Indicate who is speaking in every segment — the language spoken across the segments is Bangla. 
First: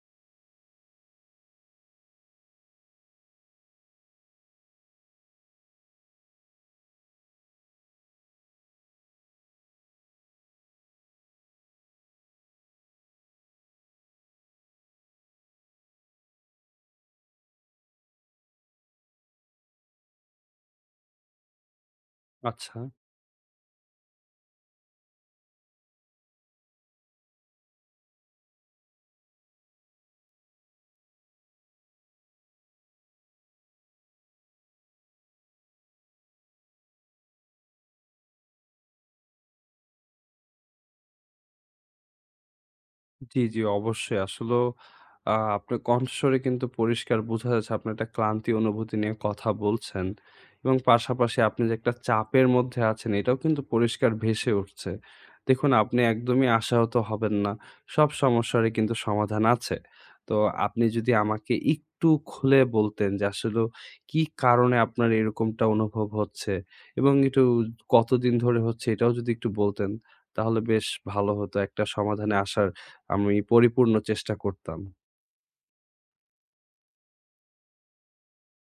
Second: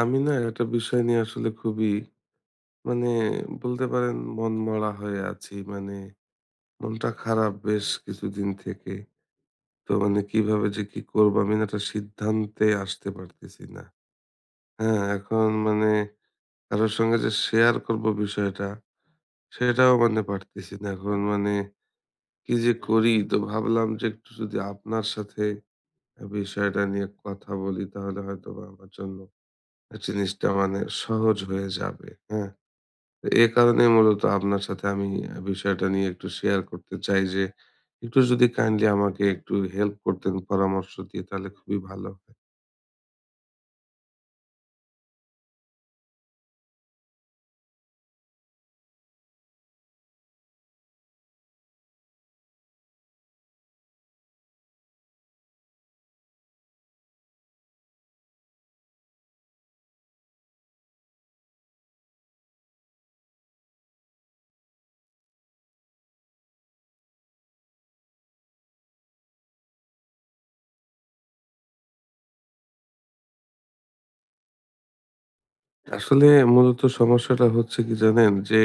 Speaker 1: আমি না একটা বিষয় নিয়ে আসলে খুবই মানে বলতে পারেন মনমরা হয়ে আছি। মানে মনটা খারাপ বেশ কিছুদিন থেকে। তো মানে কিভাবে যে কি করবো আমি না একটা সিদ্ধান্তে আসতে পারতেছি না। হ্যাঁ, এখন মানে কারো সঙ্গে যে শেয়ার করবো বিষয়টা সেটাও মানে পারতেছি না। এখন মানে কি যে
Speaker 2: আচ্ছা।
Speaker 1: করি? তো ভাবলাম যে একটু যদি আপনার সাথে বিষয়টা নিয়ে কথা বলি তাহলে হয়তোবা আমার জন্য জিনিসটা মানে সহজ হয়ে যাবে। হ্যাঁ? এ কারণে মূলত আপনার সাথে আমি বিষয়টা নিয়ে একটু শেয়ার করতে চাই যে একটু যদি কাইন্ডলি আমাকে একটু হেল্প করতেন পরামর্শ দিয়ে তাহলে খুবই ভালো হয়।
Speaker 2: জি, জি, অবশ্যই। আসলেও আপনার কণ্ঠস্বরে কিন্তু পরিষ্কার বোঝা যাচ্ছে আপনি একটা ক্লান্তি অনুভূতি নিয়ে কথা বলছেন এবং পাশাপাশি আপনি যে একটা চাপের মধ্যে আছেন এটাও কিন্তু পরিষ্কার ভেসে উঠছে। দেখুন আপনি একদমই আশাহত হবেন না। সব সমস্যারই কিন্তু সমাধান আছে। তো আপনি যদি আমাকে একটু খুলে বলতেন যে আসলেও কি কারণে আপনার এরকমটা অনুভব হচ্ছে এবং একটু কতদিন ধরে হচ্ছে এটাও যদি একটু বলতেন তাহলে বেশ ভালো হতো একটা সমাধানে আসার আমি পরিপূর্ণ চেষ্টা করতাম।
Speaker 1: আসলে মূলত সমস্যাটা হচ্ছে কি জানেন যে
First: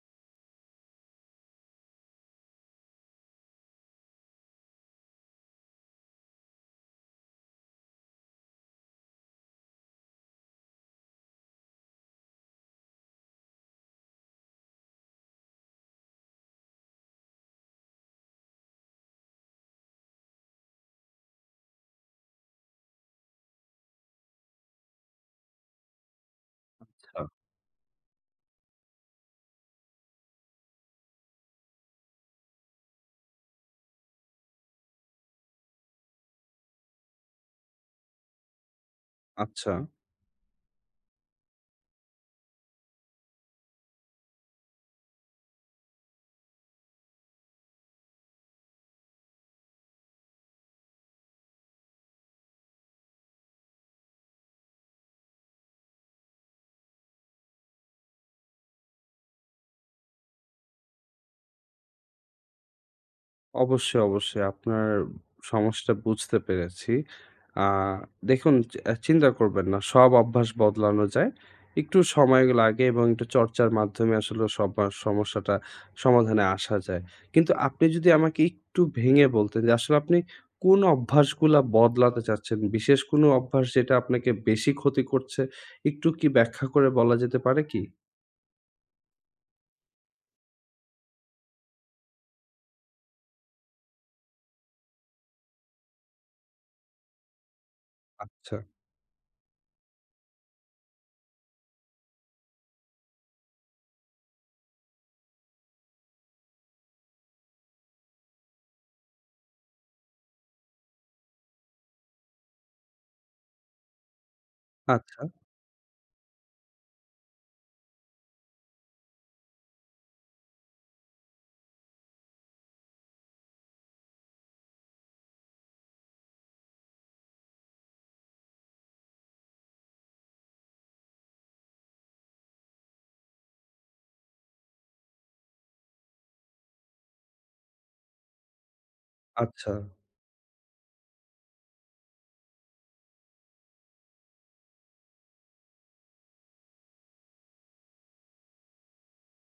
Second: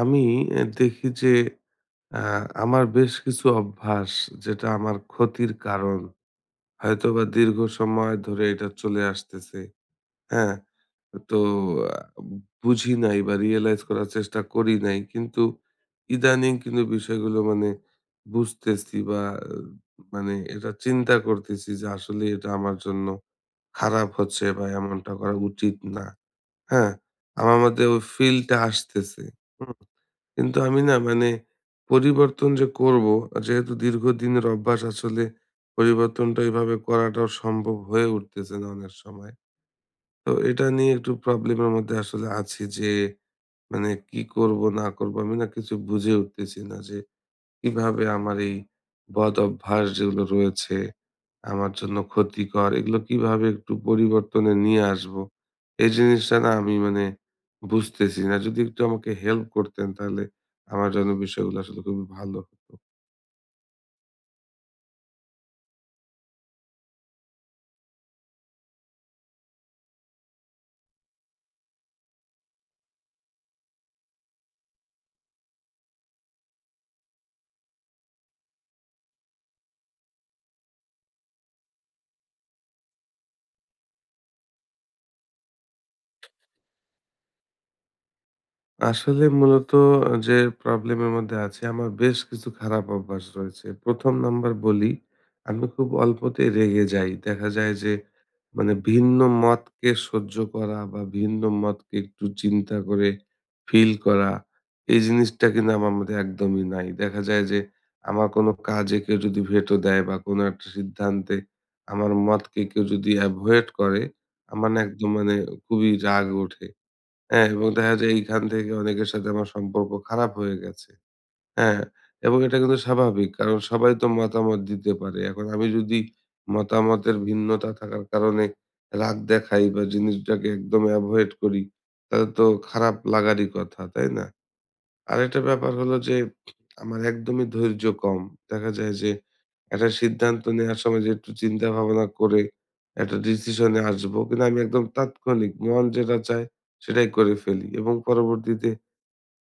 Speaker 1: আমি দেখি যে আমার বেশ কিছু অভ্যাস যেটা আমার ক্ষতির কারণ হয়তোবা দীর্ঘ সময় ধরে এটা চলে আসতেছে হ্যাঁ, তো আ বুঝি নাই বা রিয়ালাইজ করার চেষ্টা করি নাই। কিন্তু ইদানিং কিন্তু বিষয়গুলো মানে বুঝতেছি বা মানে এটা চিন্তা করতেছি যে আসলে এটা আমার জন্য খারাপ হচ্ছে বা এমনটা করা উচিত না। হ্যাঁ?
Speaker 2: আচ্ছা।
Speaker 1: আমার মধ্যে ওই ফিলটা আসতেছে। হুম? কিন্তু আমি না মানে পরিবর্তন যে করব, যেহেতু দীর্ঘদিনের অভ্যাস আসলে পরিবর্তনটা এভাবে করাটাও সম্ভব হয়ে উঠতেছে না অনেক সময়।
Speaker 2: আচ্ছা,
Speaker 1: তো এটা নিয়ে একটু প্রবলেমের মধ্যে আসলে আছি যে মানে কি করব না করব আমি না কিছু বুঝে উঠতেছি না যে কিভাবে আমার এই বদ অভ্যাস যেগুলো রয়েছে আমার জন্য ক্ষতিকর এগুলো কিভাবে একটু পরিবর্তনে নিয়ে আসব এই জিনিসটা না আমি মানে বুঝতেছি না যদি একটু আমাকে হেল্প করতেন তাহলে আমার জন্য বিষয়গুলো আসলে খুবই ভালো হতো
Speaker 2: অবশ্যই, অবশ্যই আপনার সমস্যাটা বুঝতে পেরেছি। আ দেখুন চি আ চিন্তা করবেন না। সব অভ্যাস বদলানো যায়। একটু সময় লাগে এবং একটু চর্চার মাধ্যমে আসলে সমস্যাটা সমাধানে আসা যায়। কিন্তু আপনি যদি আমাকে একটু ভেঙে বলতেন যে আসলে আপনি কোন অভ্যাসগুলা বদলাতে চাচ্ছেন? বিশেষ কোনো অভ্যাস যেটা আপনাকে বেশি ক্ষতি করছে, একটু কি ব্যাখ্যা করে বলা যেতে পারে কি?
Speaker 1: আসলে মূলত যে প্রবলেমের মধ্যে আছি আমার বেশ কিছু খারাপ অভ্যাস রয়েছে। ১ম নাম্বার বলি, আমি খুব অল্পতেই রেগে যাই। দেখা যায় যে
Speaker 2: আচ্ছা,
Speaker 1: মানে ভিন্ন মতকে সহ্য করা বা ভিন্ন মতকে একটু চিন্তা করে ফিল করা, এই জিনিসটা কিন্তু আমার মধ্যে একদমই নাই। দেখা যায় যে আমার কোনো কাজে কেউ যদি ভেটো দেয় বা কোনো একটা সিদ্ধান্তে আমার মতকে কেউ যদি এভয়েড করে, আমার না একদম
Speaker 2: আচ্ছা,
Speaker 1: মানে খুবই রাগ ওঠে। হ্যাঁ, এবং দেখা যায় এইখান থেকে অনেকের সাথে আমার সম্পর্ক খারাপ হয়ে গেছে। হ্যাঁ? এবং এটা কিন্তু স্বাভাবিক। কারণ সবাই তো মতামত দিতে পারে। এখন আমি যদি মতামতের ভিন্নতা থাকার কারণে রাগ দেখাই বা জিনিসটাকে একদম এভয়েড করি, তাহলে তো খারাপ লাগারই কথা, তাই না? আরেকটা ব্যাপার হলো যে আমার একদমই ধৈর্য কম। দেখা যায় যে
Speaker 2: আচ্ছা।
Speaker 1: একটা সিদ্ধান্ত নেওয়ার সময় যে একটু চিন্তা ভাবনা করে একটা ডিসিশনে আসবো। কিন্তু আমি একদম তাৎক্ষণিক মন যেটা চায় সেটাই করে ফেলি এবং পরবর্তীতে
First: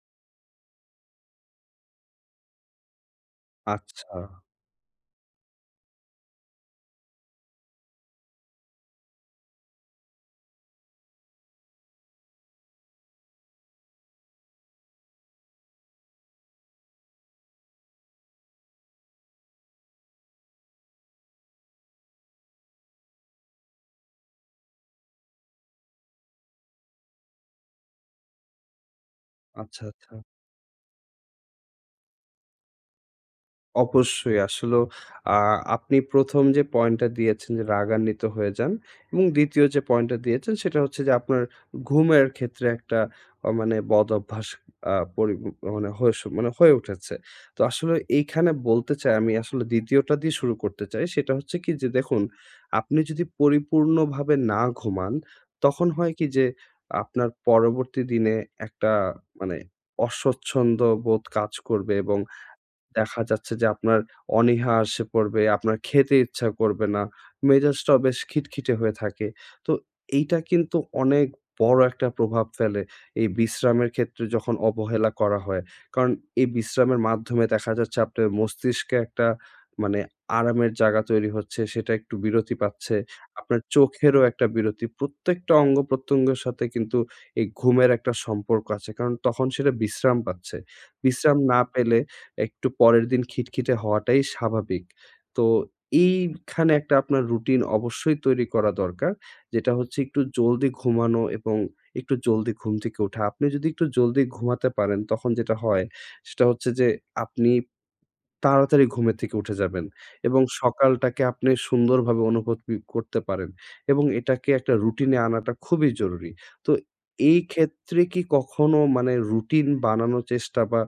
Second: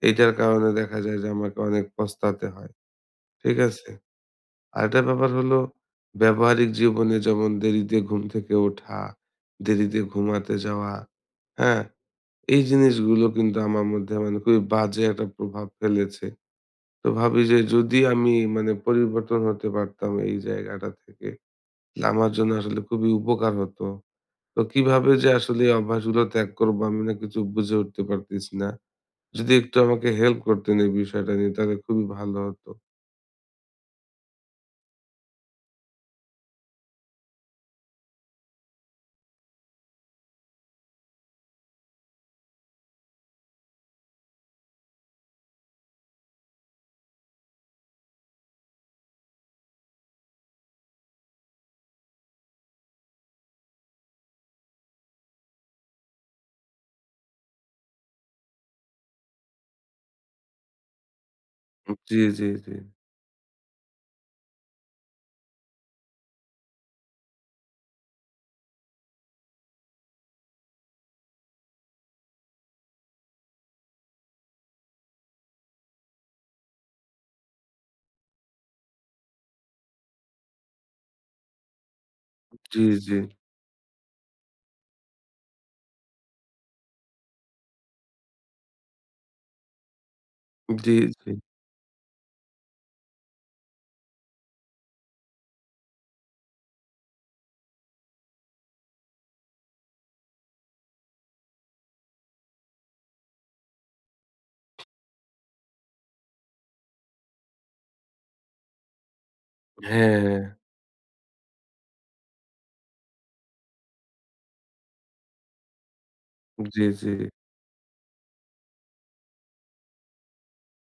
Speaker 1: এইটার কারণে দেখা যায় যে আমাকে অনেক পস্তাতে হয়। ঠিক আছে?
Speaker 2: আচ্ছা,
Speaker 1: আরেকটা ব্যাপার হলো ব্যবহারিক জীবনে যেমন দেরিতে ঘুম থেকে ওঠা, দেরিতে ঘুমাতে যাওয়া, হ্যাঁ? এই জিনিসগুলো কিন্তু আমার মধ্যে মানে খুবই বাজে একটা প্রভাব ফেলেছে। তো ভাবি যে যদি আমি মানে পরিবর্তন হতে পারতাম এই জায়গাটা থেকে না, আমার জন্য আসলে খুবই উপকার হতো। তো কিভাবে যে আসলে এই অভ্যাসগুলো ত্যাগ করবো আমি না কিছু বুঝে উঠতে পারতেছি না। যদি একটু
Speaker 2: আচ্ছা,
Speaker 1: আমাকে
Speaker 2: আচ্ছা।
Speaker 1: হেল্প করতেন এই বিষয়টা নিয়ে তাহলে খুবই ভালো হতো।
Speaker 2: অবশ্যই আসলেও আ আপনি ১ম যে পয়েন্টটা দিয়েছেন যে রাগান্বিত হয়ে যান এবং ২য় যে পয়েন্টটা দিয়েছেন সেটা হচ্ছে যে আপনার ঘুমের ক্ষেত্রে একটা মানে বদ অভ্যাস আ পরি মানে হয়ে স মানে হয়ে উঠেছে। তো আসলে এইখানে বলতে চাই আমি আসলে ২য় টা দিয়ে শুরু করতে চাই। সেটা হচ্ছে কি যে দেখুন, আপনি যদি পরিপূর্ণভাবে না ঘুমান তখন হয় কি যে আপনার পরবর্তী দিনে একটা মানে অস্বচ্ছন্দ বোধ কাজ করবে এবং
Speaker 1: জি, জি, জি।
Speaker 2: দেখা যাচ্ছে যে আপনার অনীহা আসে পড়বে, আপনার খেতে ইচ্ছা করবে না, মেজাজটাও বেশ খিটখিটে হয়ে থাকে। তো এইটা কিন্তু অনেক বড় একটা প্রভাব ফেলে এই বিশ্রামের ক্ষেত্রে যখন অবহেলা করা হয়। কারণ এই বিশ্রামের মাধ্যমে দেখা যাচ্ছে আপনার মস্তিষ্কে একটা মানে আরামের জায়গা তৈরি হচ্ছে, সেটা একটু বিরতি
Speaker 1: জি,
Speaker 2: পাচ্ছে।
Speaker 1: জি।
Speaker 2: আপনার চোখেরও একটা বিরতি। প্রত্যেকটা অঙ্গ-প্রত্যঙ্গের সাথে কিন্তু এই ঘুমের একটা সম্পর্ক আছে। কারণ তখন সেটা বিশ্রাম পাচ্ছে।
Speaker 1: জি, জি।
Speaker 2: বিশ্রাম না পেলে একটু পরের দিন খিটখিটে হওয়াটাই স্বাভাবিক। তো এইখানে একটা আপনার রুটিন অবশ্যই তৈরি করা দরকার। যেটা হচ্ছে একটু জলদি ঘুমানো এবং একটু জলদি ঘুম থেকে ওঠা। আপনি যদি একটু জলদি ঘুমাতে পারেন তখন যেটা হয় সেটা হচ্ছে যে আপনি তাড়াতাড়ি ঘুমের থেকে উঠে যাবেন
Speaker 1: হ্যাঁ,
Speaker 2: এবং সকালটাকে আপনি সুন্দরভাবে অনুভূতি করতে পারেন এবং এটাকে একটা রুটিনে আনাটা খুবই জরুরি। তো
Speaker 1: জি, জি।
Speaker 2: এই ক্ষেত্রে কি কখনো মানে রুটিন বানানোর চেষ্টা বা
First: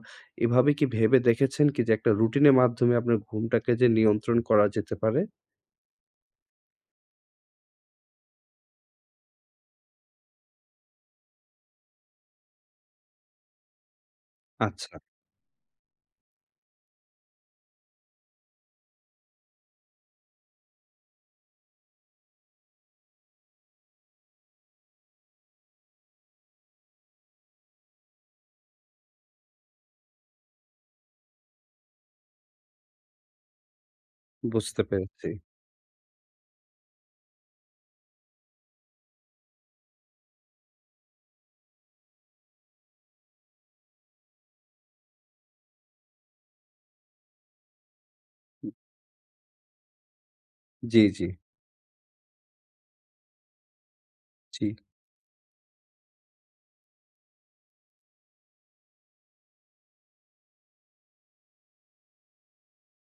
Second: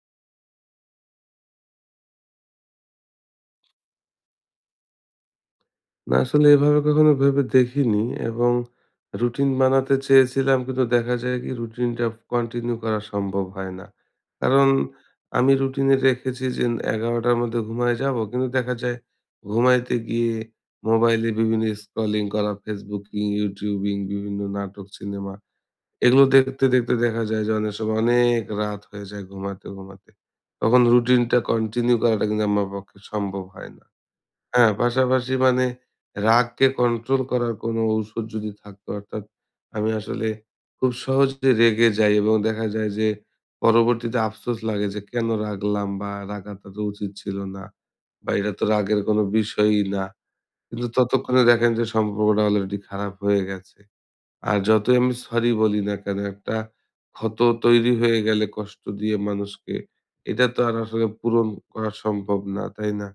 Speaker 2: এভাবে কি ভেবে দেখেছেন কি যে একটা রুটিনের মাধ্যমে আপনার ঘুমটাকে যে নিয়ন্ত্রণ করা যেতে পারে?
Speaker 1: না আসলে এভাবে কখনো ভেবে দেখিনি এবং রুটিন বানাতে চেয়েছিলাম কিন্তু দেখা যায় কি রুটিনটা কন্টিনিউ করা সম্ভব হয় না। কারণ
Speaker 2: আচ্ছা,
Speaker 1: আমি রুটিনে রেখেছি যে ১১:০০ টার মধ্যে ঘুমায় যাব। কিন্তু দেখা যায় ঘুমাইতে গিয়ে মোবাইলে বিভিন্ন স্ক্রলিং করা, ফেসবুকিং, ইউটিউবিং, বিভিন্ন নাটক, সিনেমা এগুলো দেখতে, দেখতে দেখা যায় যে অনেক সময় অনেক রাত হয়ে যায় ঘুমাতে, ঘুমাতে। তখন রুটিনটা কন্টিনিউ করাটা কিন্তু আমার পক্ষে সম্ভব হয় না। হ্যাঁ,
Speaker 2: বুঝতে পেরেছি।
Speaker 1: পাশাপাশি মানে রাগকে কন্ট্রোল করার কোনো ঔষধ যদি থাকতো অর্থাৎ আমি আসলে খুব সহজে রেগে যাই এবং দেখা যায় যে পরবর্তীতে আফসোস লাগে যে কেন রাগলাম বা রাগাটা তো উচিত ছিল না বা এটা তো রাগের কোনো বিষয়ই না। কিন্তু
Speaker 2: জি, জি,
Speaker 1: ততক্ষণে দেখেন যে সম্পর্কটা অলরেডি খারাপ হয়ে গেছে। আর
Speaker 2: জি,
Speaker 1: যতই আমি সরি বলি না কেন একটা ক্ষত তৈরি হয়ে গেলে কষ্ট দিয়ে মানুষকে এটা তো আর আসলে পূরণ করা সম্ভব না, তাই না?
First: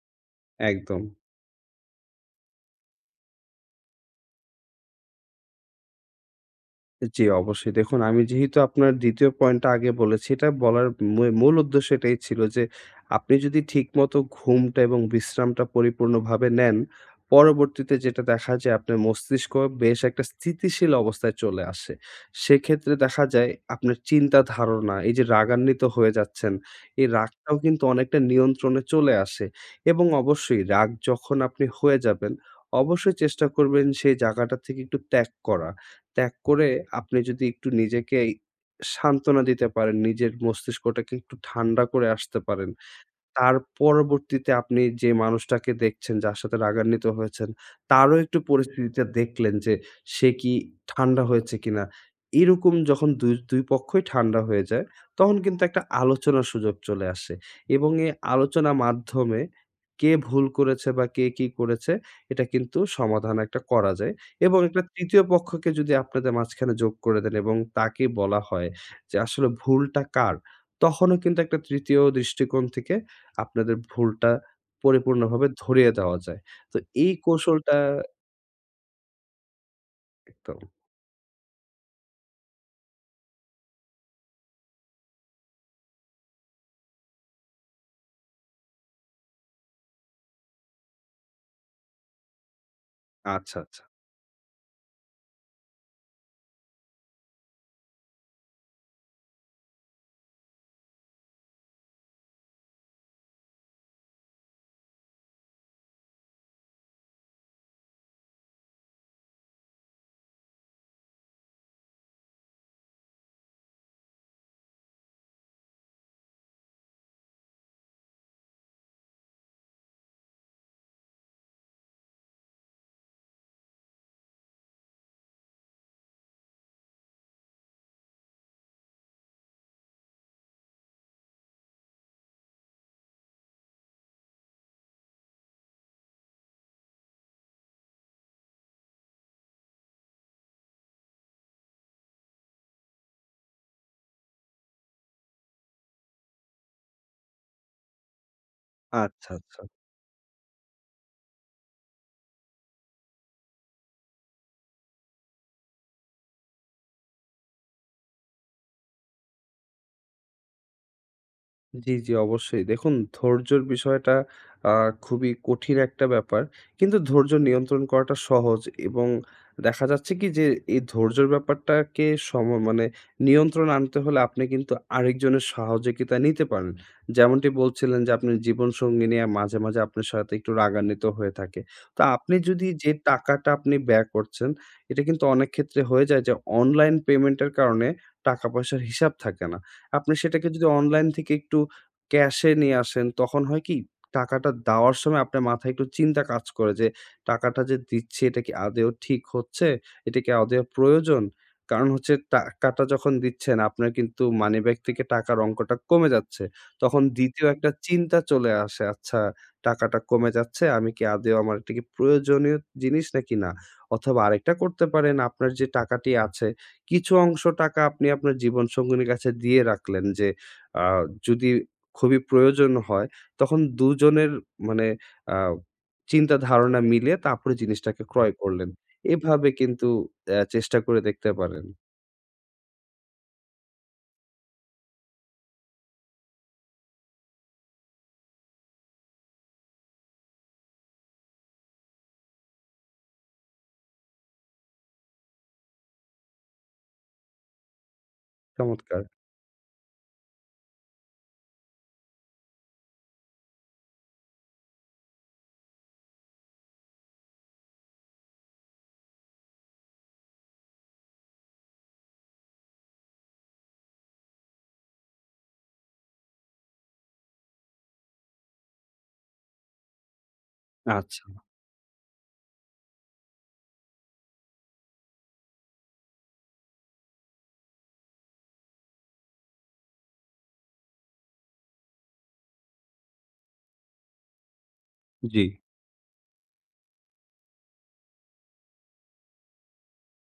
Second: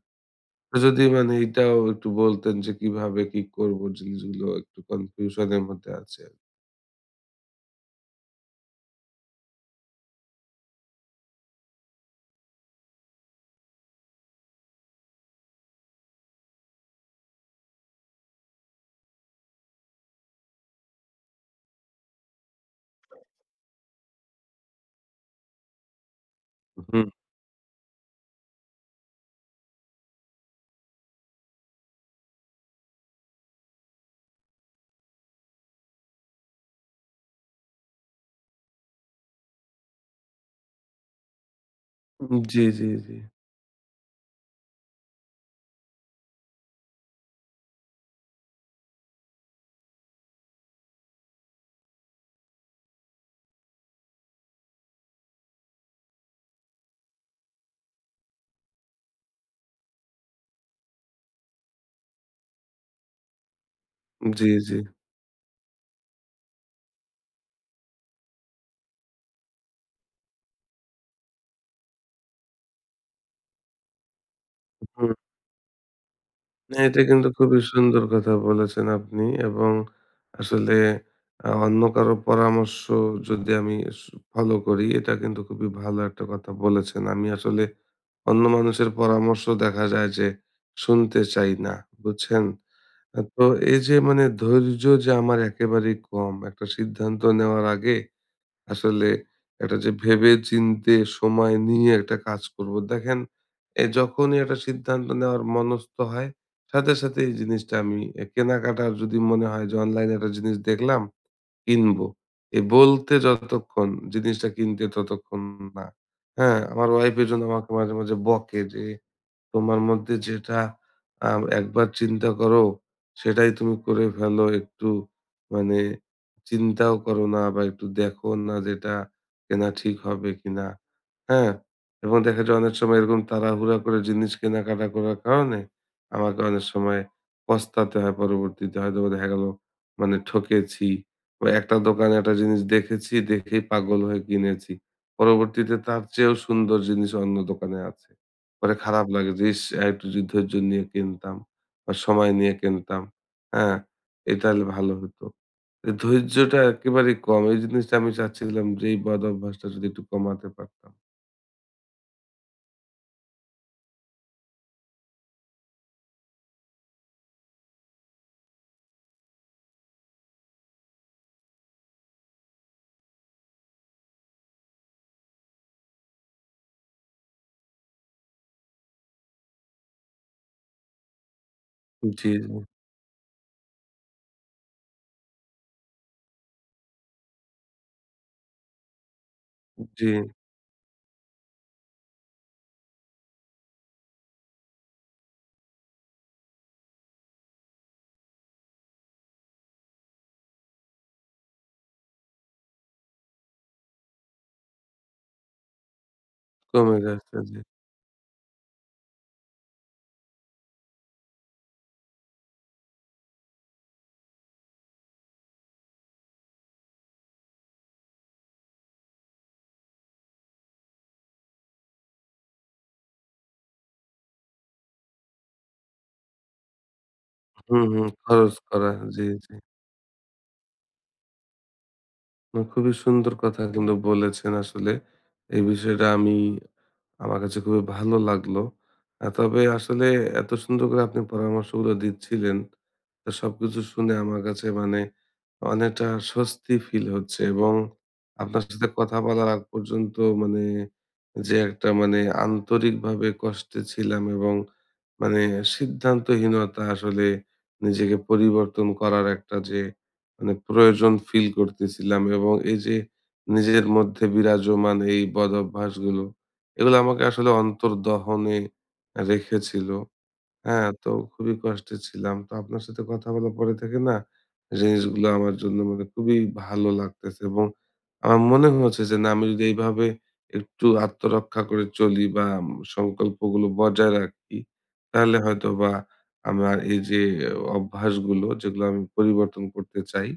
Speaker 1: তো
Speaker 2: একদম।
Speaker 1: যদি মানে এটাও একটু বলতেন যে কিভাবে কি করব জিনিসগুলো একটু কনফিউশন এর মধ্যে আছে আরকি।
Speaker 2: জি, অবশ্যই। দেখুন আমি যেহেতু আপনার ২য় পয়েন্টটা আগে বলেছি, এটা বলার মূল উদ্দেশ্য এটাই ছিল যে, আপনি যদি ঠিকমতো ঘুমটা এবং বিশ্রামটা পরিপূর্ণভাবে নেন, পরবর্তীতে যেটা দেখা যায় আপনার মস্তিষ্ক বেশ একটা স্থিতিশীল অবস্থায় চলে আসে। সেক্ষেত্রে দেখা যায় আপনার চিন্তা ধারণা, এই যে রাগান্বিত হয়ে যাচ্ছেন, এই
Speaker 1: হুম।
Speaker 2: রাগটাও কিন্তু অনেকটা নিয়ন্ত্রণে চলে আসে এবং অবশ্যই রাগ যখন আপনি হয়ে যাবেন, অবশ্যই চেষ্টা করবেন সেই জায়গাটা থেকে একটু ত্যাগ করা। ত্যাগ করে আপনি যদি একটু নিজেকে সান্ত্বনা দিতে পারেন, নিজের মস্তিষ্কটাকে একটু ঠান্ডা করে আসতে
Speaker 1: জি,
Speaker 2: পারেন।
Speaker 1: জি, জি,
Speaker 2: তার পরবর্তীতে আপনি যে মানুষটাকে দেখছেন, যার সাথে রাগান্বিত হয়েছেন, তারও একটু পরিস্থিতিটা দেখলেন যে সে কি ঠান্ডা হয়েছে কিনা? এরকম যখন দুই, দুই পক্ষই ঠান্ডা হয়ে যায়, তখন কিন্তু একটা আলোচনার সুযোগ চলে আসে এবং এই আলোচনার মাধ্যমে কে ভুল করেছে বা কে কি করেছে, এটা কিন্তু সমাধান একটা করা যায়
Speaker 1: জি,
Speaker 2: এবং
Speaker 1: জি।
Speaker 2: একটা ৩য় পক্ষকে যদি আপনাদের মাঝখানে যোগ করে দেন এবং তাকে বলা হয় যে আসলে ভুলটা কার? তখনও কিন্তু একটা ৩য় দৃষ্টিকোণ থেকে আপনাদের ভুলটা
Speaker 1: হুম।
Speaker 2: পরিপূর্ণভাবে ধরিয়ে দেওয়া যায়। তো
Speaker 1: না, এটা
Speaker 2: এই
Speaker 1: কিন্তু খুবই
Speaker 2: কৌশলটা
Speaker 1: সুন্দর কথা বলেছেন আপনি এবং
Speaker 2: একদম
Speaker 1: আসলে অন্য কারো পরামর্শ যদি আমি স ফলো করি এটা কিন্তু খুবই ভালো একটা কথা বলেছেন। আমি আসলে অন্য মানুষের পরামর্শ দেখা যায় যে শুনতে চাই না, বুঝছেন? তো
Speaker 2: আচ্ছা,
Speaker 1: এই
Speaker 2: আচ্ছা,
Speaker 1: যে মানে ধৈর্য যে আমার একেবারেই কম। একটা সিদ্ধান্ত নেওয়ার আগে আসলে একটা যে ভেবে চিন্তে সময় নিয়ে একটা কাজ করব। দেখেন যখনই একটা সিদ্ধান্ত নেওয়ার মনস্থ হয়, সাথে, সাথে এই জিনিসটা আমি কেনাকাটার যদি মনে হয় যে অনলাইনে একটা জিনিস দেখলাম কিনবো। বলতে যতক্ষণ জিনিসটা কিনতে ততক্ষণ না। হ্যাঁ? আমার ওয়াইফ এজন্য আমাকে মাঝে, মাঝে বকে যে তোমার মধ্যে যেটা আ একবার চিন্তা করো, সেটাই তুমি করে ফেলো। একটু মানে চিন্তাও করো না বা একটু দেখো না যে এটা কেনা ঠিক হবে কিনা। হ্যাঁ? এবং দেখা যায় অনেক সময় এরকম তাড়াহুড়া করে জিনিস কেনাকাটা করার কারণে আমাকে অনেক সময় পস্তাতে হয় পরবর্তীতে। হয়তোবা দেখা গেল মানে ঠকেছি বা একটা দোকানে একটা জিনিস দেখেছি, দেখেই পাগল হয়ে কিনেছি। পরবর্তীতে তার চেয়েও সুন্দর জিনিস অন্য দোকানে আছে। পরে খারাপ
Speaker 2: আচ্ছা,
Speaker 1: লাগে যে,
Speaker 2: আচ্ছা।
Speaker 1: "ইস! আরেকটু যদি ধৈর্য নিয়ে কিনতাম বা সময় নিয়ে কিনতাম, হ্যাঁ? তাহলে ভালো হতো।" ধৈর্যটা একেবারেই কম। এই জিনিসটা আমি চাচ্ছিলাম যে এই বদ অভ্যাসটা যদি একটু কমাতে পারতাম।
Speaker 2: জি, জি, অবশ্যই। দেখুন ধৈর্যের বিষয়টা আ খুবই কঠিন একটা ব্যাপার। কিন্তু ধৈর্য নিয়ন্ত্রণ করাটা সহজ এবং দেখা যাচ্ছে কি যে এই ধৈর্যের ব্যাপারটাকে মানে নিয়ন্ত্রণ আনতে হলে আপনি কিন্তু আরেকজনের সহযোগিতা নিতে পারেন। যেমনটি বলছিলেন যে আপনার জীবনসঙ্গী নিয়ে মাঝে, মাঝে আপনার সাথে একটু রাগান্বিত হয়ে থাকে। তো
Speaker 1: জি,
Speaker 2: আপনি
Speaker 1: জি,
Speaker 2: যদি যে টাকাটা আপনি ব্যয় করছেন, এটা কিন্তু অনেক ক্ষেত্রে হয়ে যায় যে অনলাইন পেমেন্টের কারণে টাকা-পয়সার হিসাব থাকে না।
Speaker 1: জি।
Speaker 2: আপনি সেটাকে যদি অনলাইন থেকে একটু ক্যাশে নিয়ে আসেন, তখন হয় কি? টাকাটা দেওয়ার সময় আপনার মাথায় একটু চিন্তা কাজ করে যে, টাকাটা যে দিচ্ছি এটা কি আদৌ ঠিক হচ্ছে? এটা কি আদৌ প্রয়োজন? কারণ হচ্ছে টাকাটা যখন দিচ্ছেন আপনার কিন্তু মানিব্যাগ থেকে টাকার অঙ্কটা কমে যাচ্ছে।
Speaker 1: কমে
Speaker 2: তখন
Speaker 1: যাচ্ছে,
Speaker 2: ২য়
Speaker 1: জি।
Speaker 2: একটা চিন্তা চলে আসে, আচ্ছা টাকাটা কমে যাচ্ছে, আমি কি আদৌ আমার এটা কি প্রয়োজনীয় জিনিস নাকি না? অথবা আরেকটা করতে পারেন, আপনার যে টাকাটি আছে, কিছু অংশ টাকা আপনি আপনার জীবনসঙ্গিনীর কাছে দিয়ে রাখলেন যে, আ যদি খুবই প্রয়োজন হয়, তখন দুজনের মানে আ চিন্তা ধারণা মিলে তারপরে
Speaker 1: হুম,
Speaker 2: জিনিসটাকে
Speaker 1: হুম।
Speaker 2: ক্রয়
Speaker 1: খরচ
Speaker 2: করলেন।
Speaker 1: করা। জি,
Speaker 2: এভাবে
Speaker 1: জি।
Speaker 2: কিন্তু চেষ্টা করে দেখতে পারেন।
Speaker 1: না খুবই সুন্দর কথা কিন্তু বলেছেন আসলে। এই বিষয়টা আমি আমার কাছে খুবই ভালো লাগলো। তবে আসলে এত সুন্দর করে আপনি পরামর্শগুলো দিচ্ছিলেন। তো সবকিছু শুনে আমার কাছে মানে অনেকটা স্বস্তি ফিল হচ্ছে এবং আপনার সাথে
Speaker 2: চমৎকার!
Speaker 1: কথা বলার আগ পর্যন্ত মানে যে একটা মানে আন্তরিকভাবে কষ্টে ছিলাম এবং মানে সিদ্ধান্তহীনতা আসলে নিজেকে পরিবর্তন করার একটা যে মানে প্রয়োজন ফিল করতেছিলাম এবং এই যে নিজের মধ্যে বিরাজমান এই বদভ্যাসগুলো এগুলো আমাকে আসলে অন্তর্দহনে রেখেছিল। হ্যাঁ, তো
Speaker 2: আচ্ছা,
Speaker 1: খুবই কষ্টে ছিলাম। তো আপনার সাথে কথা বলার পরে থেকে না জিনিসগুলো আমার জন্য মানে খুবই ভালো লাগতেছে এবং আমার মনে হচ্ছে যে না আমি যদি এইভাবে একটু আত্মরক্ষা করে চলি বা সংকল্পগুলো বজায় রাখি, তাহলে
Speaker 2: জি,
Speaker 1: হয়তোবা আমার এই যে অভ্যাসগুলো যেগুলো আমি পরিবর্তন করতে চাই,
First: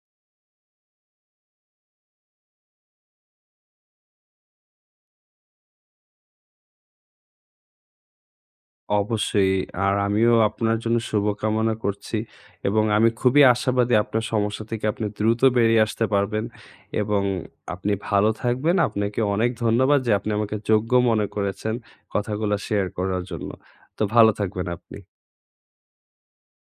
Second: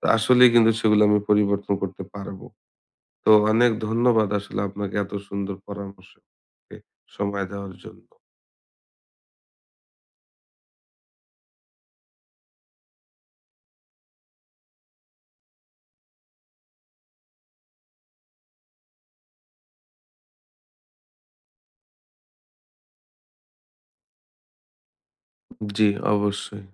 Speaker 1: তো আসলেই কিন্তু সেগুলো আমি পরিবর্তন করতে পারবো। তো অনেক ধন্যবাদ আসলে আপনাকে এত সুন্দর পরামর্শ, এ, সময় দেওয়ার জন্য।
Speaker 2: অবশ্যই। আর আমিও আপনার জন্য শুভকামনা করছি এবং আমি খুবই আশাবাদী আপনার সমস্যা থেকে আপনি দ্রুত বেরিয়ে আসতে পারবেন এবং আপনি ভালো থাকবেন। আপনাকে অনেক ধন্যবাদ যে আপনি আমাকে যোগ্য মনে করেছেন কথাগুলা শেয়ার করার জন্য। তো ভালো থাকবেন আপনি।
Speaker 1: জি, অবশ্যই।